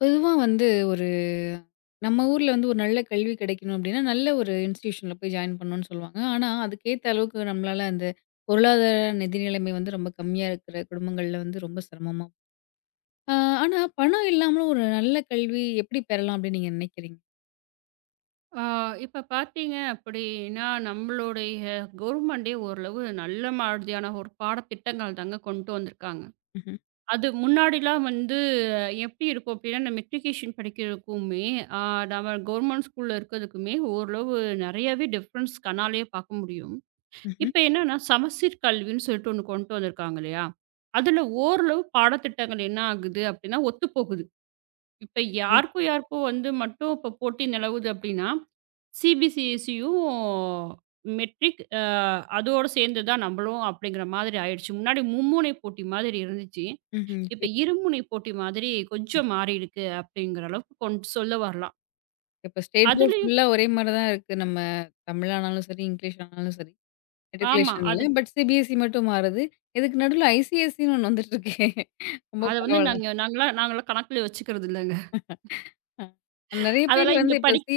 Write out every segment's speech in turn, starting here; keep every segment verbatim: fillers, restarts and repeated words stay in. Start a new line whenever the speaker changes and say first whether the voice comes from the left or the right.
left: பொதுவா வந்து ஒரு நம்ம ஊர்ல வந்து ஒரு நல்ல கல்வி கிடைக்கணும் அப்படின்னா, நல்ல ஒரு இன்ஸ்டிடியூஷன்ல போய் ஜாயின் பண்ணணும்னு சொல்லுவாங்க. ஆனா, அதுக்கேத்த அளவுக்கு நம்மளால அந்த பொருளாதார நிதி நிலைமை வந்து ரொம்ப கம்மியா இருக்கிற குடும்பங்கள்ல வந்து ரொம்ப சிரமமா. ஆ ஆனா, பணம் இல்லாமலும் ஒரு நல்ல கல்வி எப்படி பெறலாம் அப்படின்னு நீங்க நினைக்கிறீங்க?
right: ஆ, இப்ப பார்த்தீங்க அப்படின்னா, நம்மளுடைய கவர்மெண்டே ஓரளவு நல்ல மாதிரியான ஒரு பாடத்திட்டங்கள் தாங்க கொண்டு வந்திருக்காங்க.
left: ம்ஹ்ம்.
right: அது முன்னாடிலாம் வந்து அஹ், எப்படி இருக்கும் அப்படின்னா, இந்த மெட்ரிகுலேஷன் படிக்கிறதுக்குமே, ஆ நம்ம கவர்மெண்ட் ஸ்கூல்ல இருக்கிறதுக்குமே ஓரளவு நெறையாவே டிஃப்ரென்ஸ் கண்ணாலயே பார்க்க முடியும்.
left: ம்ஹ்ம்.
right: இப்ப என்னன்னா, சமச்சீர் கல்வின்னு சொல்லிட்டு ஒண்ணு கொண்டு வந்திருக்காங்க இல்லையா? அதுல ஓரளவு பாடத்திட்டங்கள் என்ன ஆகுது அப்படின்னா, ஒத்துப்போகுது. இப்ப
left: ம்.
right: யாருக்கும் யாருக்கும் வந்து மட்டும் இப்ப போட்டி நிலவுது அப்படின்னா சிபிசிஎஸ்சியும் மெட்ரிக் அ அதோட சேர்ந்து தான் நம்மளும் அப்படிங்கிற மாதிரி ஆயிடுச்சு. முன்னாடி மும்முனை போட்டி மாதிரி இருந்துச்சு.
left: ம்ஹ்ம்.
right: இப்ப
left: இப்ப
right: இருமுனை போட்டி மாதிரி கொஞ்சம் மாறியிருக்கு அப்படிங்கிற அளவுக்கு கொண் சொல்ல வரலாம்.
left: இப்ப ஸ்டேட் போர்ட்
right: அதுலயும்
left: ஃபுல்லா ஒரே மாரி தான் இருக்கு. நம்ம தமிழானாலும் சரி, இங்கிலீஷ் ஆனாலும் சரி.
right: ஆமா.
left: மெட்ரிகுலேஷன்ல.
right: அது
left: பட், சிபிஎஸ்இ மட்டும் மாறுது. இதுக்கு நடுவுல ஐசிஎஸ்இன்னு ஒண்ணு வந்துட்டு இருக்கே. ரொம்ப
right: அத வந்து
left: பரவால்ல.
right: நாங்க நாங்கலாம் நாங்கலாம் கணக்குல வச்சுக்கிறது இல்லங்க.
left: அ. நெறைய பேர்
right: அதெல்லாம்
left: வந்து
right: இங்க
left: இப்ப சி
right: படிக்கும்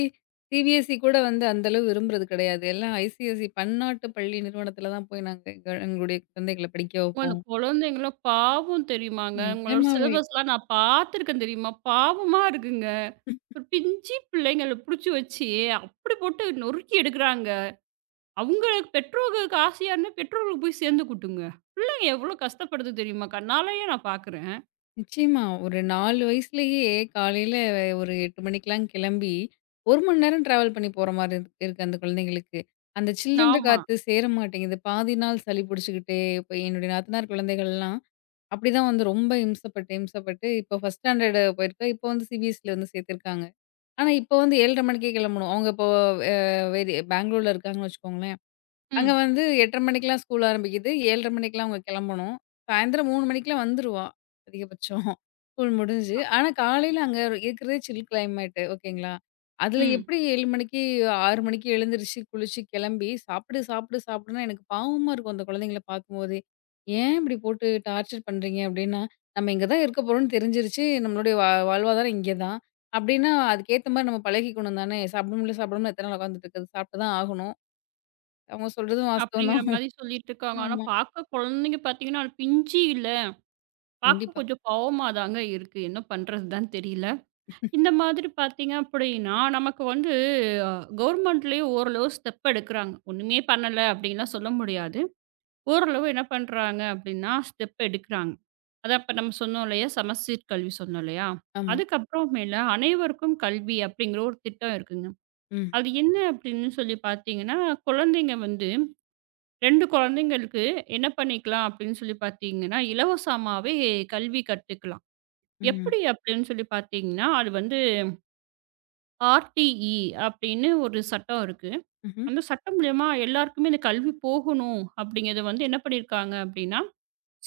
left: சிபிஎஸ்சி கூட வந்து அந்த அளவு விரும்புறது கிடையாது. எல்லாம் ஐசிஎஸ்சி பன்னாட்டு பள்ளி நிறுவனத்துல தான் போய் நாங்க எங்க எங்களுடைய குழந்தைகள படிக்க
right: அந்த
left: வைப்போம்.
right: குழந்தைங்கலாம் பாவம் தெரியுமாங்க. உங்களோட
left: நிஜமாவே.
right: சிலபஸ்லாம் நான் பார்த்துருக்கேன் தெரியுமா? பாவமா இருக்குங்க. ஒரு பிஞ்சு பிள்ளைங்கள புடிச்சு வச்சு, அப்படி போட்டு நொறுக்கி எடுக்குறாங்க. அவங்களுக்கு பெற்றோர்களுக்கு ஆசையா இருந்தா, பெற்றோர்களுக்கு போய் சேர்ந்துக்கட்டுங்க. பிள்ளைங்க எவ்ளோ கஷ்டப்படுது தெரியுமா? கண்ணாலயே நான் பார்க்குறேன்.
left: நிச்சயமா. ஒரு நாலு வயசுலயே காலையில ஒரு எட்டு மணிக்கெல்லாம் கிளம்பி ஒரு மணி நேரம் டிராவல் பண்ணி போற மாரி இருக் இருக்கு அந்த குழந்தைங்களுக்கு. அந்த சில்லுன்ற
right: ஆமா.
left: காத்து சேர மாட்டேங்குது. பாதி நாள் சளி புடிச்சுக்கிட்டே, இப்ப என்னுடைய நாத்தனார் குழந்தைகள்லாம் அப்படிதான் வந்து ரொம்ப இம்சப்பட்டு, இம்சப்பட்டு இப்போ ஃபர்ஸ்ட் ஸ்டாண்டர்டு போயிருக்கா. இப்போ வந்து சிபிஎஸ்சில வந்து சேர்த்துருக்காங்க. ஆனா, இப்போ வந்து ஏழரை மணிக்கே கிளம்பணும். அவங்க இப்போ அ வெளி பெங்களூர்ல இருக்காங்கன்னு வச்சுக்கோங்களேன். அங்க
right: ம்.
left: வந்து எட்டு முப்பது மணிக்கெல்லாம் ஸ்கூல் ஆரம்பிக்குது. ஏழரை மணிக்கெல்லாம் அவங்க கிளம்பணும். சாயந்தரம் மூணு மணிக்கெல்லாம் வந்துருவா, அதிகபட்சம் ஸ்கூல் முடிஞ்சு. ஆனா காலையில அங்க இருக்கிறதே சில் கிளைமேட் ஓகேங்களா? அதில
right: ம்.
left: எப்படி ஏழு மணிக்கு ஆறு மணிக்கு எழுந்திரிச்சு, குளிச்சு, கிளம்பி சாப்பிடு, சாப்பிடு, சாப்பிடுன்னா எனக்கு பாவமா இருக்கும் அந்த குழந்தைங்கள பார்க்கும்போதே. "ஏன் இப்படி போட்டு டார்ச்சர் பண்றீங்க?" அப்படின்னா, "நம்ம இங்க தான் இருக்க போறோம்னு தெரிஞ்சிருச்சு. நம்மளுடைய வா வாழ்வாதாரம் இங்க தான்." அப்படின்னா அதுக்கேத்த மாரி நம்ம பழகிக்கணும் தானே! சாப்பிட முடியல, சாப்பிட முடியல எத்தன நாள் உட்காந்துட்டு இருக்கிறது? சாப்பிட்டு தான் ஆகணும். அவங்க சொல்றதும் வாஸ்தவம்
right: அப்படிங்கிற
left: தான்.
right: மாரி சொல்லிட்டு இருக்காங்க. ஆனா
left: ஆமா.
right: பார்க்க குழந்தைங்க பார்த்தீங்கன்னா, அது பிஞ்சு இல்ல. பார்க்க
left: கண்டிப்பா.
right: கொஞ்சம் பாவமா தாங்க இருக்கு. என்ன பண்றது தான் தெரியல. இந்த மாதிரி பார்த்தீங்க அப்படின்னா, நமக்கு வந்து கவர்மெண்ட்லேயே ஓரளவு ஸ்டெப் எடுக்குறாங்க. ஒண்ணுமே பண்ணல அப்படின்லாம் சொல்ல முடியாது. ஓரளவு என்ன பண்றாங்க அப்படின்னா, ஸ்டெப் எடுக்குறாங்க. அதான் அப்ப நம்ம சொன்னோம் இல்லையா? சமச்சீர் கல்வி சொன்னோம் இல்லையா?
left: ஆமா.
right: அதுக்கப்புறம் மேல அனைவருக்கும் கல்வி அப்படிங்கிற ஒரு திட்டம் இருக்குங்க.
left: ம்.
right: அது என்ன அப்படின்னு சொல்லி பார்த்தீங்கன்னா, குழந்தைங்க வந்து இரண்டு குழந்தைங்களுக்கு என்ன பண்ணிக்கலாம் அப்படின்னு சொல்லி பார்த்தீங்கன்னா, இலவசமாவே கல்வி கத்துக்கலாம்.
left: ம்.
right: எப்படி அப்படின்னு சொல்லி பார்த்தீங்கன்னா, அது வந்து ஆர்டிஇ அப்படின்னு ஒரு சட்டம் இருக்கு.
left: ம்ஹ்ம்.
right: அந்த சட்டம் மூலியமா எல்லாருக்குமே இந்த கல்வி போகணும் அப்படிங்கிறத வந்து என்ன பண்ணியிருக்காங்க அப்படின்னா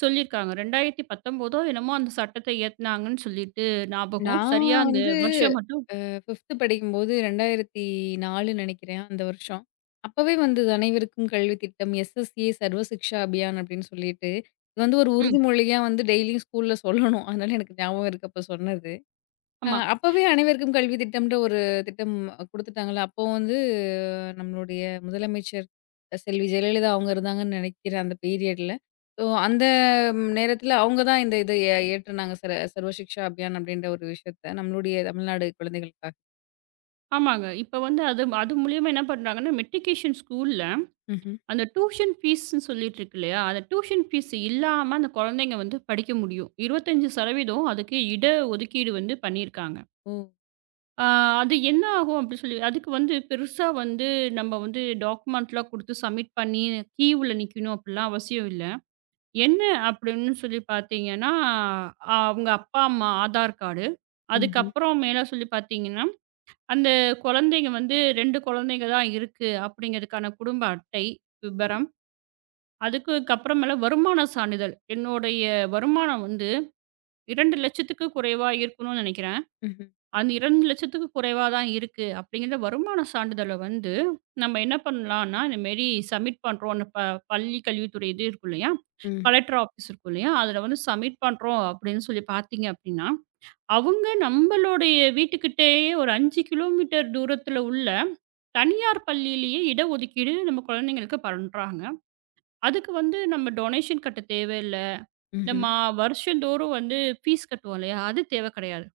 right: சொல்லியிருக்காங்க. இரண்டாயிரத்து பத்தொன்பது என்னமோ அந்த சட்டத்தை இயத்துனாங்கன்னு சொல்லிட்டு ஞாபகம்.
left: நான்
right: சரியா அந்த
left: வந்து
right: வருஷம் மட்டும்
left: அ ஐந்தாவது படிக்கும்போது இரண்டாயிரத்து நாலு நெனைக்கிறேன் அந்த வருஷம். அப்பவே வந்தது அனைவருக்கும் கல்வி திட்டம். எஸ்எஸ்ஏ சர்வ சிக்ஷா அபியான் அப்படின்னு சொல்லிட்டு, இது வந்து ஒரு
right: ம்.
left: உறுதிமொழியா வந்து டெய்லியும் ஸ்கூல்ல சொல்லணும். அதனால எனக்கு ஞாபகம் இருக்கு அப்ப சொன்னது. அ
right: ஆமா.
left: அப்பவே அனைவருக்கும் கல்வி திட்டம்ன்ற ஒரு திட்டம் குடுத்துட்டாங்கல்ல. அப்போ வந்து நம்மளுடைய முதலமைச்சர் செல்வி ஜெயலலிதா அவங்க இருந்தாங்கன்னு நினைக்கிறேன் அந்த பீரியட்ல. ஸோ அந்த நேரத்துல அவங்க தான் இந்த இத எ இயற்றுனாங்க சர சர்வ சிக்ஷா அபியான் அப்படின்ற ஒரு விஷயத்த நம்மளுடைய தமிழ்நாடு குழந்தைகளுக்காக.
right: ஆமாங்க. இப்ப வந்து அது அது மூலியமா என்ன பண்றாங்கன்னா, மெட்ரிகுலேஷன் ஸ்கூல்ல
left: ம்ஹ்ம்.
right: அந்த டியூஷன் ஃபீஸ்ன்னு சொல்லிட்டு இருக்கு இல்லையா? அந்த டியூஷன் ஃபீஸ் இல்லாம அந்த குழந்தைங்க வந்து படிக்க முடியும். இருபத்தி ஐந்து சதவீதம் அதுக்கு இட ஒதுக்கீடு வந்து பண்ணியிருக்காங்க.
left: ஓ!
right: ஆ அது என்ன ஆகும் அப்படி சொல்லி அதுக்கு வந்து பெருசா வந்து நம்ம வந்து டாக்குமெண்ட்லாம் குடுத்து சப்மிட் பண்ணி கியூல நிக்கணும் அப்படிலாம் அவசியம் இல்ல. என்ன அப்படின்னு சொல்லி பார்த்தீங்கன்னா, அ அவங்க அப்பா, அம்மா ஆதார் கார்டு.
left: ம்ஹ்ம்.
right: அதுக்கப்புறம் மேல சொல்லி பார்த்தீங்கன்னா, அந்த குழந்தைங்க வந்து இரண்டு குழந்தைங்க தான் இருக்கு அப்படிங்கிறதுக்கான குடும்ப அட்டை
left: சரி.
right: விபரம். அதுக்குக்கப்புறமேல வருமான சான்றிதழ். என்னுடைய வருமானம் வந்து இரண்டு லட்சத்துக்கு குறைவா இருக்கணும்னு நெனைக்கிறேன்.
left: ம்ஹ்ம்.
right: அந்த இரண்டு லட்சத்துக்கு குறைவா தான் இருக்கு. அப்படிங்கிற வருமான சான்றிதழ வந்து நம்ம என்ன பண்ணலாம்னா, இந்த மாரி சப்மிட் பண்றோம். அந்த ப பள்ளி கல்வித்துறை இது இருக்கும் இல்லையா?
left: ம்.
right: கலெக்டர் ஆஃபீஸ் இருக்கும் இல்லையா? அதில வந்து சப்மிட் பண்றோம் அப்படின்னு சொல்லி பார்த்தீங்க அப்படின்னா, அவங்க நம்மளுடைய வீட்டுக்கிட்டேயே ஒரு ஐந்து கிலோமீட்டர் தூரத்தில உள்ள தனியார் பள்ளியிலேயே இடஒதுக்கீடு நம்ம குழந்தைங்களுக்கு பண்றாங்க. அதுக்கு வந்து நம்ம டொனேஷன் கட்ட தேவையில்ல.
left: ம்ஹ்ம்.
right: நம்ம வருஷந்தோறும் வந்து ஃபீஸ் கட்டுவோம் இல்லையா? அது தேவை கிடையாது.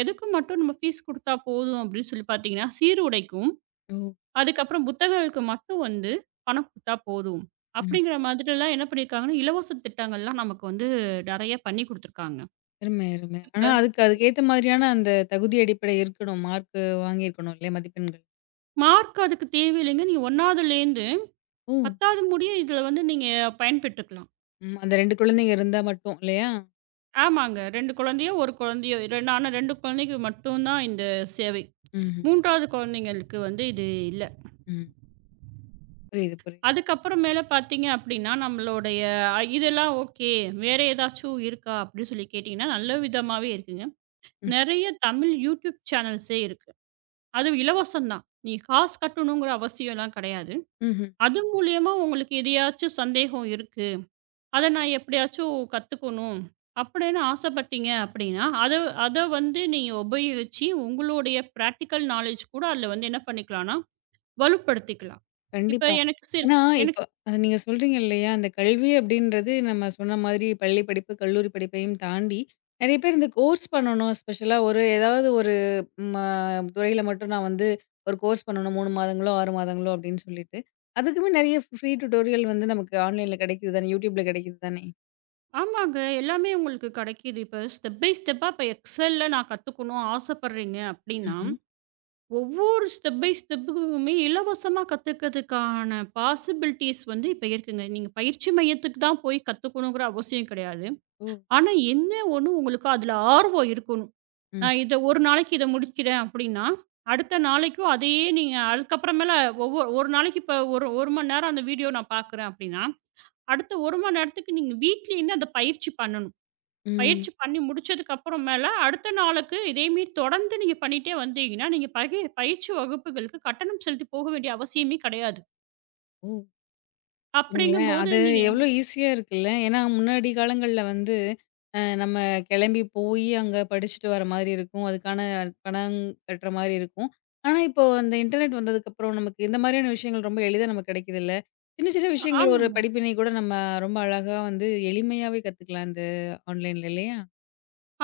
right: எதுக்கு மட்டும் நம்ம ஃபீஸ் குடுத்தா போதும் அப்படின்னு சொல்லி பார்த்தீங்கன்னா, சீருடைக்கும்,
left: ஓ!
right: அதுக்கப்புறம் புத்தகங்களுக்கு மட்டும் வந்து பணம் குடுத்தா போதும்.
left: ம்.
right: அப்படிங்கிற மாதிரிலாம் என்ன பண்ணியிருக்காங்கன்னா, இலவச திட்டங்கள்லாம் நமக்கு வந்து நெறைய பண்ணி குடுத்துருக்காங்க.
left: அருமை, அருமை.
right: இப்ப
left: ஆனா அதுக்கு அதுக்கேத்த மாதிரியான அந்த தகுதி அடிப்படை இருக்கணும். மார்க் வாங்கியிருக்கணும் இல்லையா? மதிப்பெண்கள்.
right: மார்க் அதுக்கு தேவையில்லைங்க. நீங்க ஒன்றாவதுலேருந்து
left: ஓ!
right: பத்தாவது முடிய இதில வந்து நீங்க பயன்பெற்றுக்கலாம்.
left: ம் அந்த ரெண்டு குழந்தைங்க இருந்தா மட்டும் இல்லையா?
right: ஆமாங்க. இரண்டு குழந்தையோ, ஒரு குழந்தையோ இரண்டு ஆனா இரண்டு குழந்தைக்கு மட்டும் தான் இந்த சேவை.
left: ம்ஹ்ம்.
right: மூன்றாவது குழந்தைங்களுக்கு வந்து இது இல்ல.
left: ம். புரியுது, புரியுது.
right: அதுக்கப்புறம் மேல பார்த்தீங்க அப்படின்னா, நம்மளுடைய அ, இதெல்லாம் ஓகே. வேற ஏதாச்சும் இருக்கா? அப்படின்னு சொல்லி கேட்டீங்கன்னா, நல்ல விதமாவே இருக்குங்க.
left: ம்.
right: நெறைய தமிழ் யூடியூப் சேனல்ஸே இருக்கு. அதுவும் இலவசம் தான். நீங்க காசு கட்டணுங்கிற அவசியம்லாம் கிடையாது.
left: ம்ஹ்ம்.
right: அது மூலியமா உங்களுக்கு எதையாச்சும் சந்தேகம் இருக்கு. அத நான் எப்படியாச்சும் கத்துக்கணும் அப்படின்னு ஆசைப்பட்டீங்க அப்படின்னா, அத அத வந்து நீங்க உபயோகிச்சு உங்களுடைய பிராக்டிகல் நாலேட்ஜ் கூட அதில வந்து என்ன பண்ணிக்கலாம்னா, வலுப்படுத்திக்கலாம். இப்ப
left: கண்டிப்பா.
right: எனக்கு சில
left: ஏன்னா, இப்ப
right: எனக்கு
left: அ நீங்க சொல்றீங்க இல்லையா? அந்த கல்வி அப்படின்றது நம்ம சொன்ன மாதிரி பள்ளி படிப்பு, கல்லூரி படிப்பையும் தாண்டி, நெறைய பேர் இந்த கோர்ஸ் பண்ணணும் ஸ்பெஷலா ஒரு ஏதாவது ஒரு ம துறையில மட்டும் நான் வந்து ஒரு கோர்ஸ் பண்ணணும் மூணு மாதங்களோ, ஆறு மாதங்களோ அப்படின்னு சொல்லிட்டு, அதுக்குமே நெறைய ஃப்ரீ டியூட்டோரியல் வந்து நமக்கு ஆன்லைன்ல கிடைக்குது தானே! YouTubeல கிடைக்குது தானே!
right: ஆமாங்க. எல்லாமே உங்களுக்கு கெடைக்குது. இப்ப ஸ்டெப் பை ஸ்டெப்பா இப்ப எக்ஸெல்ல நான் கத்துக்கணும் ஆசைப்படுறீங்க அப்டின்னா,
left: ம்ஹ்ம்.
right: ஒவ்வொரு ஸ்டெப் பை ஸ்டெப்புக்குமே இலவசமா கத்துக்கிறதுக்கான பாசிபிலிட்டீஸ் வந்து இப்ப இருக்குங்க. நீங்க பயிற்சி மையத்துக்கு தான் போய் கத்துக்கணுங்கிற அவசியம் கெடையாது.
left: ஓ!
right: ஆனா என்ன ஒண்ணு உங்களுக்கு அதுல ஆர்வம் இருக்கணும்.
left: ம்.
right: நான் இத ஒரு நாளைக்கு இத முடிக்கிறேன் அப்டின்னா, அடுத்த நாளைக்கும் அதையே நீங்க அதுக்கப்புறமேல ஒவ்வொ ஒரு நாளைக்கு இப்ப ஒரு 1 மணி நேரம் அந்த வீடியோ நான் பார்க்குறேன் அப்டின்னா, அடுத்த ஒரு மணி நேரத்துக்கு நீங்க வீட்லயுமே அந்த பயிற்சி பண்ணணும்.
left: ம்.
right: பயிற்சி பண்ணி முடிச்சதுக்கு அப்புறமேல, அடுத்த நாளுக்கு இதே மாரி தொடர்ந்து நீங்க பண்ணிட்டே வந்தீங்கன்னா, நீங்க பகி பயிற்சி வகுப்புகளுக்கு கட்டணம் செலுத்தி போக வேண்டிய அவசியமே கிடையாது.
left: ஓ! பாருங்களேன்.
right: அப்படிங்கும்போது
left: அது
right: நீங்க
left: எவ்ளோ ஈஸியா இருக்குல்ல. ஏன்னா, முன்னாடி காலங்கள்ல வந்து அ நம்ம கிளம்பி போயி அங்க படிச்சுட்டு வர மாரி இருக்கும். அதுக்கான பணம் கட்டுற மாரி இருக்கும். ஆனா, இப்போ இந்த இன்டர்நெட் வந்ததுக்கப்புறம் நமக்கு இந்த மாரியான விஷயங்கள் ரொம்ப எளிதா நமக்கு கிடைக்குதுல்ல. சின்ன சின்ன விஷயங்கள் ஒரு
right: ஆமாங்க.
left: படிப்பினை கூட நம்ம ரொம்ப அழகா வந்து எளிமையாவே கத்துக்கலாம் இந்த ஆன்லைன்ல இல்லையா?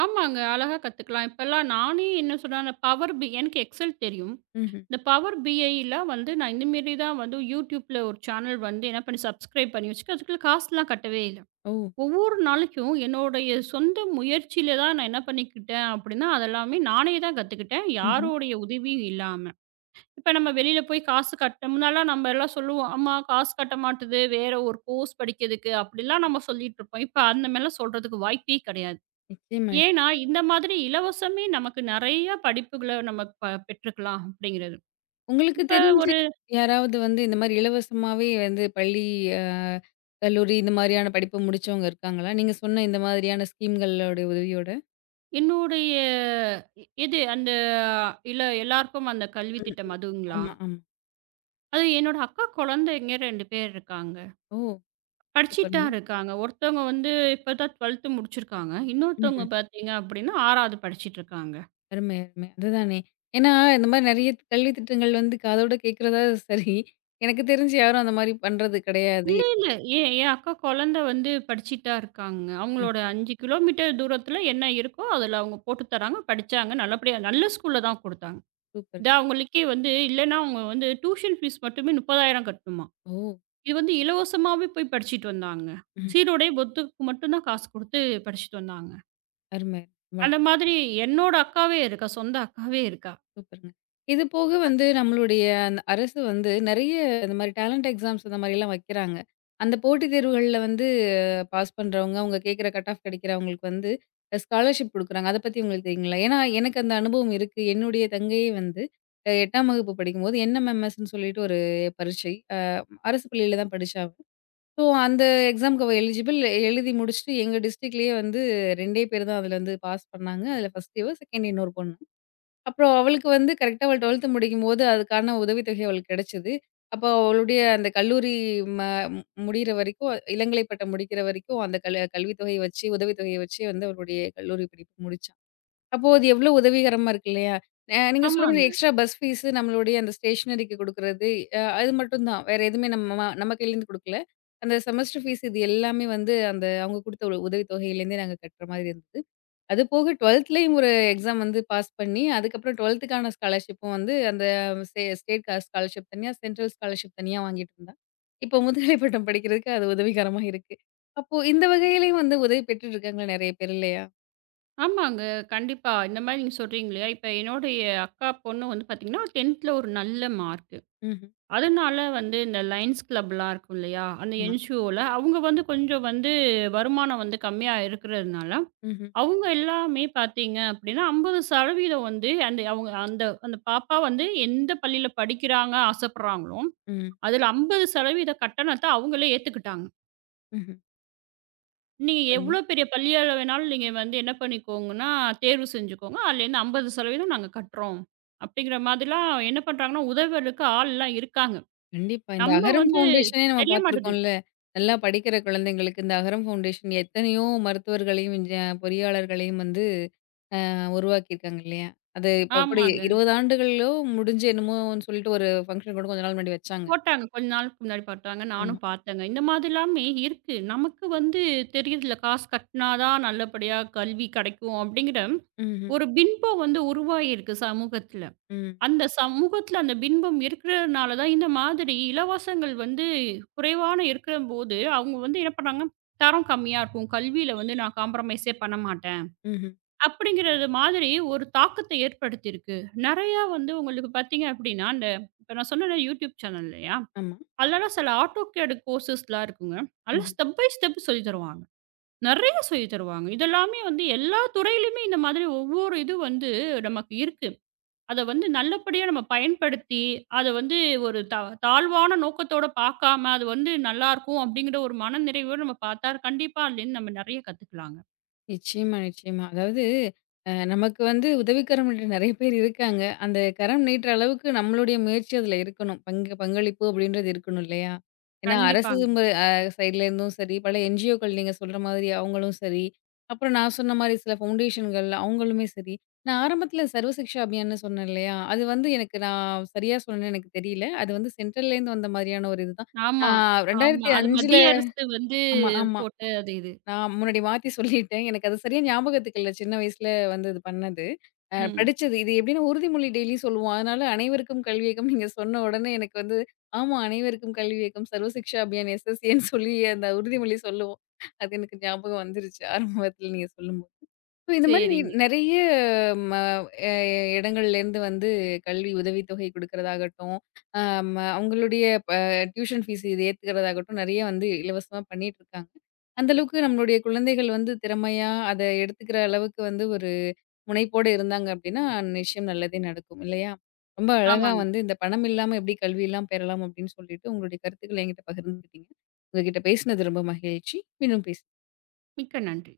right: ஆமாங்க. அழகா கத்துக்கலாம். இப்பலாம் நானே என்ன சொல்றேன், அந்த பவர் பி எனக்கு எக்ஸெல் தெரியும்.
left: ம்ஹ்ம்.
right: இந்த பவர் பிஐல வந்து நான் இந்த மாரி தான் வந்து YouTubeல ஒரு சேனல் வந்து என்ன பண்ணி சப்ஸ்கிரைப் பண்ணி வச்சுக்க. அதுக்குள்ள காசுலாம் கட்டவே இல்ல.
left: ஓ!
right: ஒவ்வொரு நாளைக்கும் என்னுடைய சொந்த முயற்சியில தான் நான் என்ன பண்ணிக்கிட்டேன் அப்படின்னா, அதெல்லாமே நானே தான் கத்துக்கிட்டேன்.
left: ம்ஹ்ம்.
right: யாரோடைய உதவியும் இல்லாம. இப்ப நம்ம வெளியில போய் காசு கட்ட முன்னாடிலாம் நம்ம எல்லாம் சொல்லுவோம், "அம்மா காசு கட்ட மாட்டுது, வேற ஒரு கோர்ஸ் படிக்கிறதுக்கு" அப்படிலாம் நம்ம சொல்லிட்டு இருப்போம். இப்ப அந்த மாரிலாம் சொல்றதுக்கு வாய்ப்பே கிடையாது.
left: நிச்சயமா.
right: ஏன்னா, இந்த மாதிரி இலவசமே நமக்கு நெறைய படிப்புகள நம்ம ப பெற்றுக்கலாம் அப்படிங்கிறது.
left: உங்களுக்கு
right: இப்ப
left: தெரிஞ்சு
right: ஒரு
left: யாராவது வந்து இந்த மாதிரி இலவசமாவே வந்து பள்ளி, அ கல்லூரி இந்த மாரியான படிப்பு முடிச்சவங்க இருக்காங்களா? நீங்க சொன்ன இந்த மாதிரியான ஸ்கீம்களோட உதவியோட?
right: என்னுடைய இ இது அந்த இல்ல எல்லாருக்கும் அந்த கல்வி
left: ம்,
right: திட்டம்
left: ம்.
right: அதுங்களா?
left: ஆமா, ஆமா.
right: அது என்னோட அக்கா குழந்தைங்க இரண்டு பேர் இருக்காங்க.
left: ஓ!
right: படிச்சுட்டு
left: சூப்பருங்க.
right: தான் இருக்காங்க. ஒருத்தவங்க வந்து இப்ப தான் பன்னிரண்டாவது முடிச்சிருக்காங்க. இன்னொருத்தவங்க
left: ம்ஹ்ம்.
right: பார்த்தீங்க அப்படின்னா ஆறாவது படிச்சுட்டு இருக்காங்க.
left: அருமை, அருமை. அதுதானே. ஏன்னா, இந்த மாரி நெறைய கல்வி திட்டங்கள் வந்து காதோட கேட்கிறதா சரி, எனக்கு தெரிஞ்சு யாரும் அந்த மாரி பண்றது கிடையாது.
right: இல்ல, இல்ல. என் என் அக்கா குழந்தை வந்து படிச்சுட்டு தான் இருக்காங்க.
left: ம்.
right: அவங்களோட ஐந்து கிலோமீட்டர் தூரத்தில என்ன இருக்கோ, அதில அவங்க போட்டு தராங்க. படிச்சாங்க. நல்லபடியா நல்ல ஸ்கூல்ல தான் குடுத்தாங்க.
left: சூப்பர்.
right: இது அவங்களுக்கே வந்து இல்லன்னா அவங்க வந்து டியூஷன் ஃபீஸ் மட்டுமே முப்பதாயிரம் கட்டணுமாம்.
left: ஓ!
right: இது வந்து இலவசமாவே போய் படிச்சுட்டு வந்தாங்க.
left: ம்.
right: சீருடை, பொத்துக்கு மட்டும் தான் காசு குடுத்து படிச்சுட்டு வந்தாங்க.
left: அருமை.
right: அந்த மாதிரி என்னோட அக்காவே இருக்கா. சொந்த அக்காவே இருக்கா.
left: சூப்பருங்க. இது போக வந்து நம்மளுடைய அந்த அரசு வந்து நெறைய இந்த மாரி டேலண்ட் எக்ஸாம்ஸ் அந்த மாரிலாம் வைக்கிறாங்க. அந்த போட்டித் தேர்வுகள்ல வந்து பாஸ் பண்றவங்க, அவங்க கேட்குற கட் ஆஃப் கிடைக்கிறவங்களுக்கு வந்து ஸ்காலர்ஷிப் குடுக்குறாங்க. அத பத்தி உங்களுக்கு தெரியுங்களா? ஏன்னா எனக்கு அந்த அனுபவம் இருக்கு. என்னுடைய தங்கையே வந்து அ எட்டாம் வகுப்பு படிக்கும்போது என்எம்எம்எஸ்ன்னு சொல்லிட்டு ஒரு பரீட்சை. அ அரசு பள்ளியில தான் படிச்சா அவ. ஸோ அந்த எக்ஸாம்க்கு அவ எலிஜிபிள். எழுதி முடிச்சுட்டு எங்க டிஸ்ட்ரிக்ட்லயே வந்து 2டே பேர் தான் அதுல வந்து பாஸ் பண்ணாங்க. அதுல ஃபர்ஸ்ட் இவ, செகண்ட் இன்னொரு பொண்ணு. அப்புறம் அவளுக்கு வந்து கரெக்ட்டா அவள் பன்னிரெண்டாவது முடிக்கும்போது, அதுக்கான உதவித்தொகை அவளுக்கு கிடைச்சது. அப்போ அவளுடைய அந்த கல்லூரி ம மு- முடியிற வரைக்கும், இளங்கலை பட்டம் முடிக்கிற வரைக்கும் அந்த கல் கல்வித் தொகைய வச்சு, உதவித்தொகைய வச்சு வந்து அவளுடைய கல்லூரி படிப்பு முடிச்சா. அப்போ அது எவ்வளோ உதவிகரமா இருக்கு இல்லையா? அ நீங்க சொல்ல மாரி
right: ஆமாங்க,
left: எக்ஸ்ட்ரா பஸ் ஃபீஸு, நம்மளுடைய அந்த ஸ்டேஷனரிக்கு குடுக்குறது, அ அது மட்டும் தான். வேற எதுவுமே நம்ம ம- நம்ம கையிலேருந்து குடுக்கல. அந்த செமஸ்டர் ஃபீஸ் இது எல்லாமே வந்து அந்த அவங்க குடுத்த உதவித்தொகையிலேருந்தே நாங்க கட்டுற மாதிரி இருந்தது. அது போக பன்னிரெண்டாவதுலயும் ஒரு எக்ஸாம் வந்து பாஸ் பண்ணி, அதுக்கப்புறம் பன்னிரெண்டாவதுக்கான ஸ்காலர்ஷிப்பும் வந்து அந்த ஸ்டே ஸ்டேட் க ஸ்காலர்ஷிப் தனியா, சென்ட்ரல் ஸ்காலர்ஷிப் தனியா வாங்கிட்டு இருந்தா. இப்போ முதுகலை பட்டம் படிக்கிறதுக்கு அது உதவிகரமா இருக்கு. அப்போ இந்த வகையிலயும் வந்து உதவி பெற்றுட்டு இருக்காங்க நெறைய பேர் இல்லையா?
right: ஆமாங்க. கண்டிப்பா. இந்த மாரி நீங்க சொல்றீங்க இல்லையா? இப்ப என்னுடைய அக்கா பொண்ணு வந்து பார்த்தீங்கன்னா, பத்தாவதுல ஒரு நல்ல மார்க்.
left: ம்ஹ்ம்.
right: அதனால வந்து இந்த லயன்ஸ் கிளப்லாம் இருக்கும் இல்லையா? அந்த
left: ஆமா.
right: என்ஜிஓல அவங்க வந்து கொஞ்சம் வந்து வருமானம் வந்து கம்மியா இருக்கிறதுனால,
left: ம்ஹ்ம்.
right: அவங்க எல்லாமே பார்த்தீங்க அப்படின்னா ஐம்பது சதவீதம் வந்து அந்த அவங்க அந்த அந்த பாப்பா வந்து எந்த பள்ளியில படிக்கிறாங்க ஆசைப்படுறாங்களோ,
left: ம்.
right: அதில ஐம்பது சதவீதம் கட்டணத்த அவங்களே ஏத்துக்கிட்டாங்க.
left: ம்ஹ்ம்.
right: நீங்க
left: சூப்பருங்க.
right: எவ்வளோ பெரிய பள்ளியால வேணாலும் நீங்க வந்து என்ன பண்ணிக்கோங்கன்னா, தேர்வு செஞ்சுக்கோங்க. அதுலேருந்து ஐம்பது சதவீதம் நாங்க கட்டுறோம். அப்படிங்கிற மாதிரிலாம் என்ன பண்றாங்கன்னா, உதவுறதுக்கு ஆள்லாம் இருக்காங்க.
left: கண்டிப்பா. இந்த
right: நம்ம
left: அகரம்
right: வந்து
left: ஃபவுண்டேஷனே நம்ம
right: தெரிய மாட்டுது.
left: பார்த்துருக்கோம்ல. நல்லா படிக்கிற குழந்தைங்களுக்கு இந்த அகரம் ஃபவுண்டேஷன் எத்தனையோ மருத்துவர்களையும், இன்ஜ பொறியாளர்களையும் வந்து உருவாக்கியிருக்காங்க இல்லையா? அது இப்ப கூட
right: ஆமாங்க.
left: இருபது ஆண்டுகளோ முடிஞ்சு என்னமோன்னு சொல்லிட்டு ஒரு ஃபங்ஷன் கூட கொஞ்ச நாள் முன்னாடி வச்சாங்க.
right: போட்டாங்க. கொஞ்ச நாளுக்கு முன்னாடி போட்டாங்க.
left: ஆமா.
right: நானும் பார்த்தேங்க. இந்த மாதிரிலாமே இருக்கு. நமக்கு வந்து தெரியுதுல்ல, காசு கட்டினா தான் நல்லபடியா கல்வி கிடைக்கும் அப்படிங்கிற
left: ம்ஹ்ம்.
right: ஒரு பின்பம் வந்து உருவாகியிருக்கு சமூகத்தில.
left: ம்.
right: அந்த சமூகத்தில அந்த பின்பம் இருக்கிறதுனால தான் இந்த மாதிரி இலவசங்கள் வந்து குறைவான இருக்கிறம்போது, அவங்க வந்து என்ன பண்ணாங்க, தரம் கம்மியா இருக்கும். கல்வியில வந்து நான் காம்ப்ரமைஸே பண்ண மாட்டேன்.
left: ம்ஹ்ம்.
right: அப்படிங்கிறது மாதிரி ஒரு தாக்கத்தை ஏற்படுத்தியிருக்கு. நெறையா வந்து உங்களுக்கு பார்த்தீங்க அப்படின்னா, இந்த இப்ப நான் சொன்னேன்ல யூடியூப் சேனல் இல்லையா?
left: ஆமா.
right: அதுலலாம் சில ஆட்டோகேட் கோர்சஸ்லாம் இருக்குங்க. அதெல்லாம்
left: ம்.
right: ஸ்டெப் பை ஸ்டெப் சொல்லி தருவாங்க. நெறைய சொல்லி தருவாங்க. இதெல்லாமே வந்து எல்லா துறையிலயுமே இந்த மாதிரி ஒவ்வொரு இது வந்து நமக்கு இருக்கு. அத வந்து நல்லபடியா நம்ம பயன்படுத்தி, அத வந்து ஒரு தா தாழ்வான நோக்கத்தோட பார்க்காம, அது வந்து நல்லாருக்கும் அப்படிங்கிற ஒரு மனநிறைவோடு நம்ம பார்த்தா கண்டிப்பா அதுலேருந்து நம்ம நெறைய கத்துக்கலாங்க.
left: நிச்சயமா, நிச்சயமா. அதாவது அ நமக்கு வந்து உதவிக்கரம்ன்ற நெறைய பேர் இருக்காங்க. அந்த கரம் நீட்டுற அளவுக்கு நம்மளுடைய முயற்சி அதில இருக்கணும். பங்கு பங்களிப்பு அப்படின்றது இருக்கணும் இல்லையா? ஏன்னா அரசு
right: கண்டிப்பாங்க.
left: மு அ சைட்லேருந்தும் சரி, பல என்ஜிஓக்கள் நீங்க சொல்ற மாதிரி அவங்களும் சரி, அப்புறம் நான் சொன்ன மாரி சில ஃபவுண்டேஷன்கள் அவங்களுமே சரி. நான் ஆரம்பத்தில சர்வ சிக்ஷா அபியான்னு சொன்னேன் இல்லையா? அது வந்து எனக்கு நான் சரியா சொன்னேன்னு எனக்கு தெரியல. அது வந்து சென்ட்ரல்லேருந்து வந்த மாதிரியான ஒரு இதுதான்.
right: ஆமா,
left: நான்
right: ஆமா. அது
left: இரண்டாயிரத்து ஐந்துல.
right: மத்திய அரசு வந்து
left: ஆமா, ஆமா.
right: போட்ட அது இது.
left: நான் முன்னாடி மாத்தி சொல்லிட்டேன். எனக்கு அது சரியா ஞாபகத்துக்கு இல்ல. சின்ன வயசுல வந்து இது பண்ணது. அ
right: ம்.
left: படிச்சது. இது எப்படின்னா உறுதிமொழி டெய்லி சொல்லுவோம். அதனால அனைவருக்கும் கல்வி இயக்கம் நீங்க சொன்ன உடனே எனக்கு வந்து, ஆமா அனைவருக்கும் கல்வி இயக்கம், சர்வ சிக்ஷா அபியான், எஸ்எஸ்ஏன்னு சொல்லி அந்த உறுதிமொழி சொல்லுவோம். அது எனக்கு ஞாபகம் வந்துருச்சு ஆரம்பத்துல நீங்க சொல்லும். இப்ப இந்த மாரி நீ
right: சரிங்க.
left: நெறைய ம எ இடங்கள்லேருந்து வந்து கல்வி உதவித்தொகை குடுக்கிறதாகட்டும், அ ம அவங்களுடைய ப டியூஷன் ஃபீஸ் இது ஏத்துக்கிறதாகட்டும், நெறைய வந்து இலவசமா பண்ணிட்டுருக்காங்க. அந்த அளவுக்கு நம்மளுடைய குழந்தைகள் வந்து திறமையா அத எடுத்துக்கிற அளவுக்கு வந்து ஒரு முனைப்போட இருந்தாங்க அப்டின்னா, நிச்சயம் நல்லதே நடக்கும் இல்லையா? ரொம்ப அழகா
right: ஆமாங்க.
left: வந்து இந்த பணம் இல்லாம எப்படி கல்விலாம் பெறலாம் அப்படின்னு சொல்லிட்டு, உங்களுடைய கருத்துக்கள என்கிட்ட பகிர்ந்துக்கிட்டீங்க. உங்ககிட்ட பேசினது ரொம்ப மகிழ்ச்சி. மீண்டும் பேச
right: மிக்க நன்றி.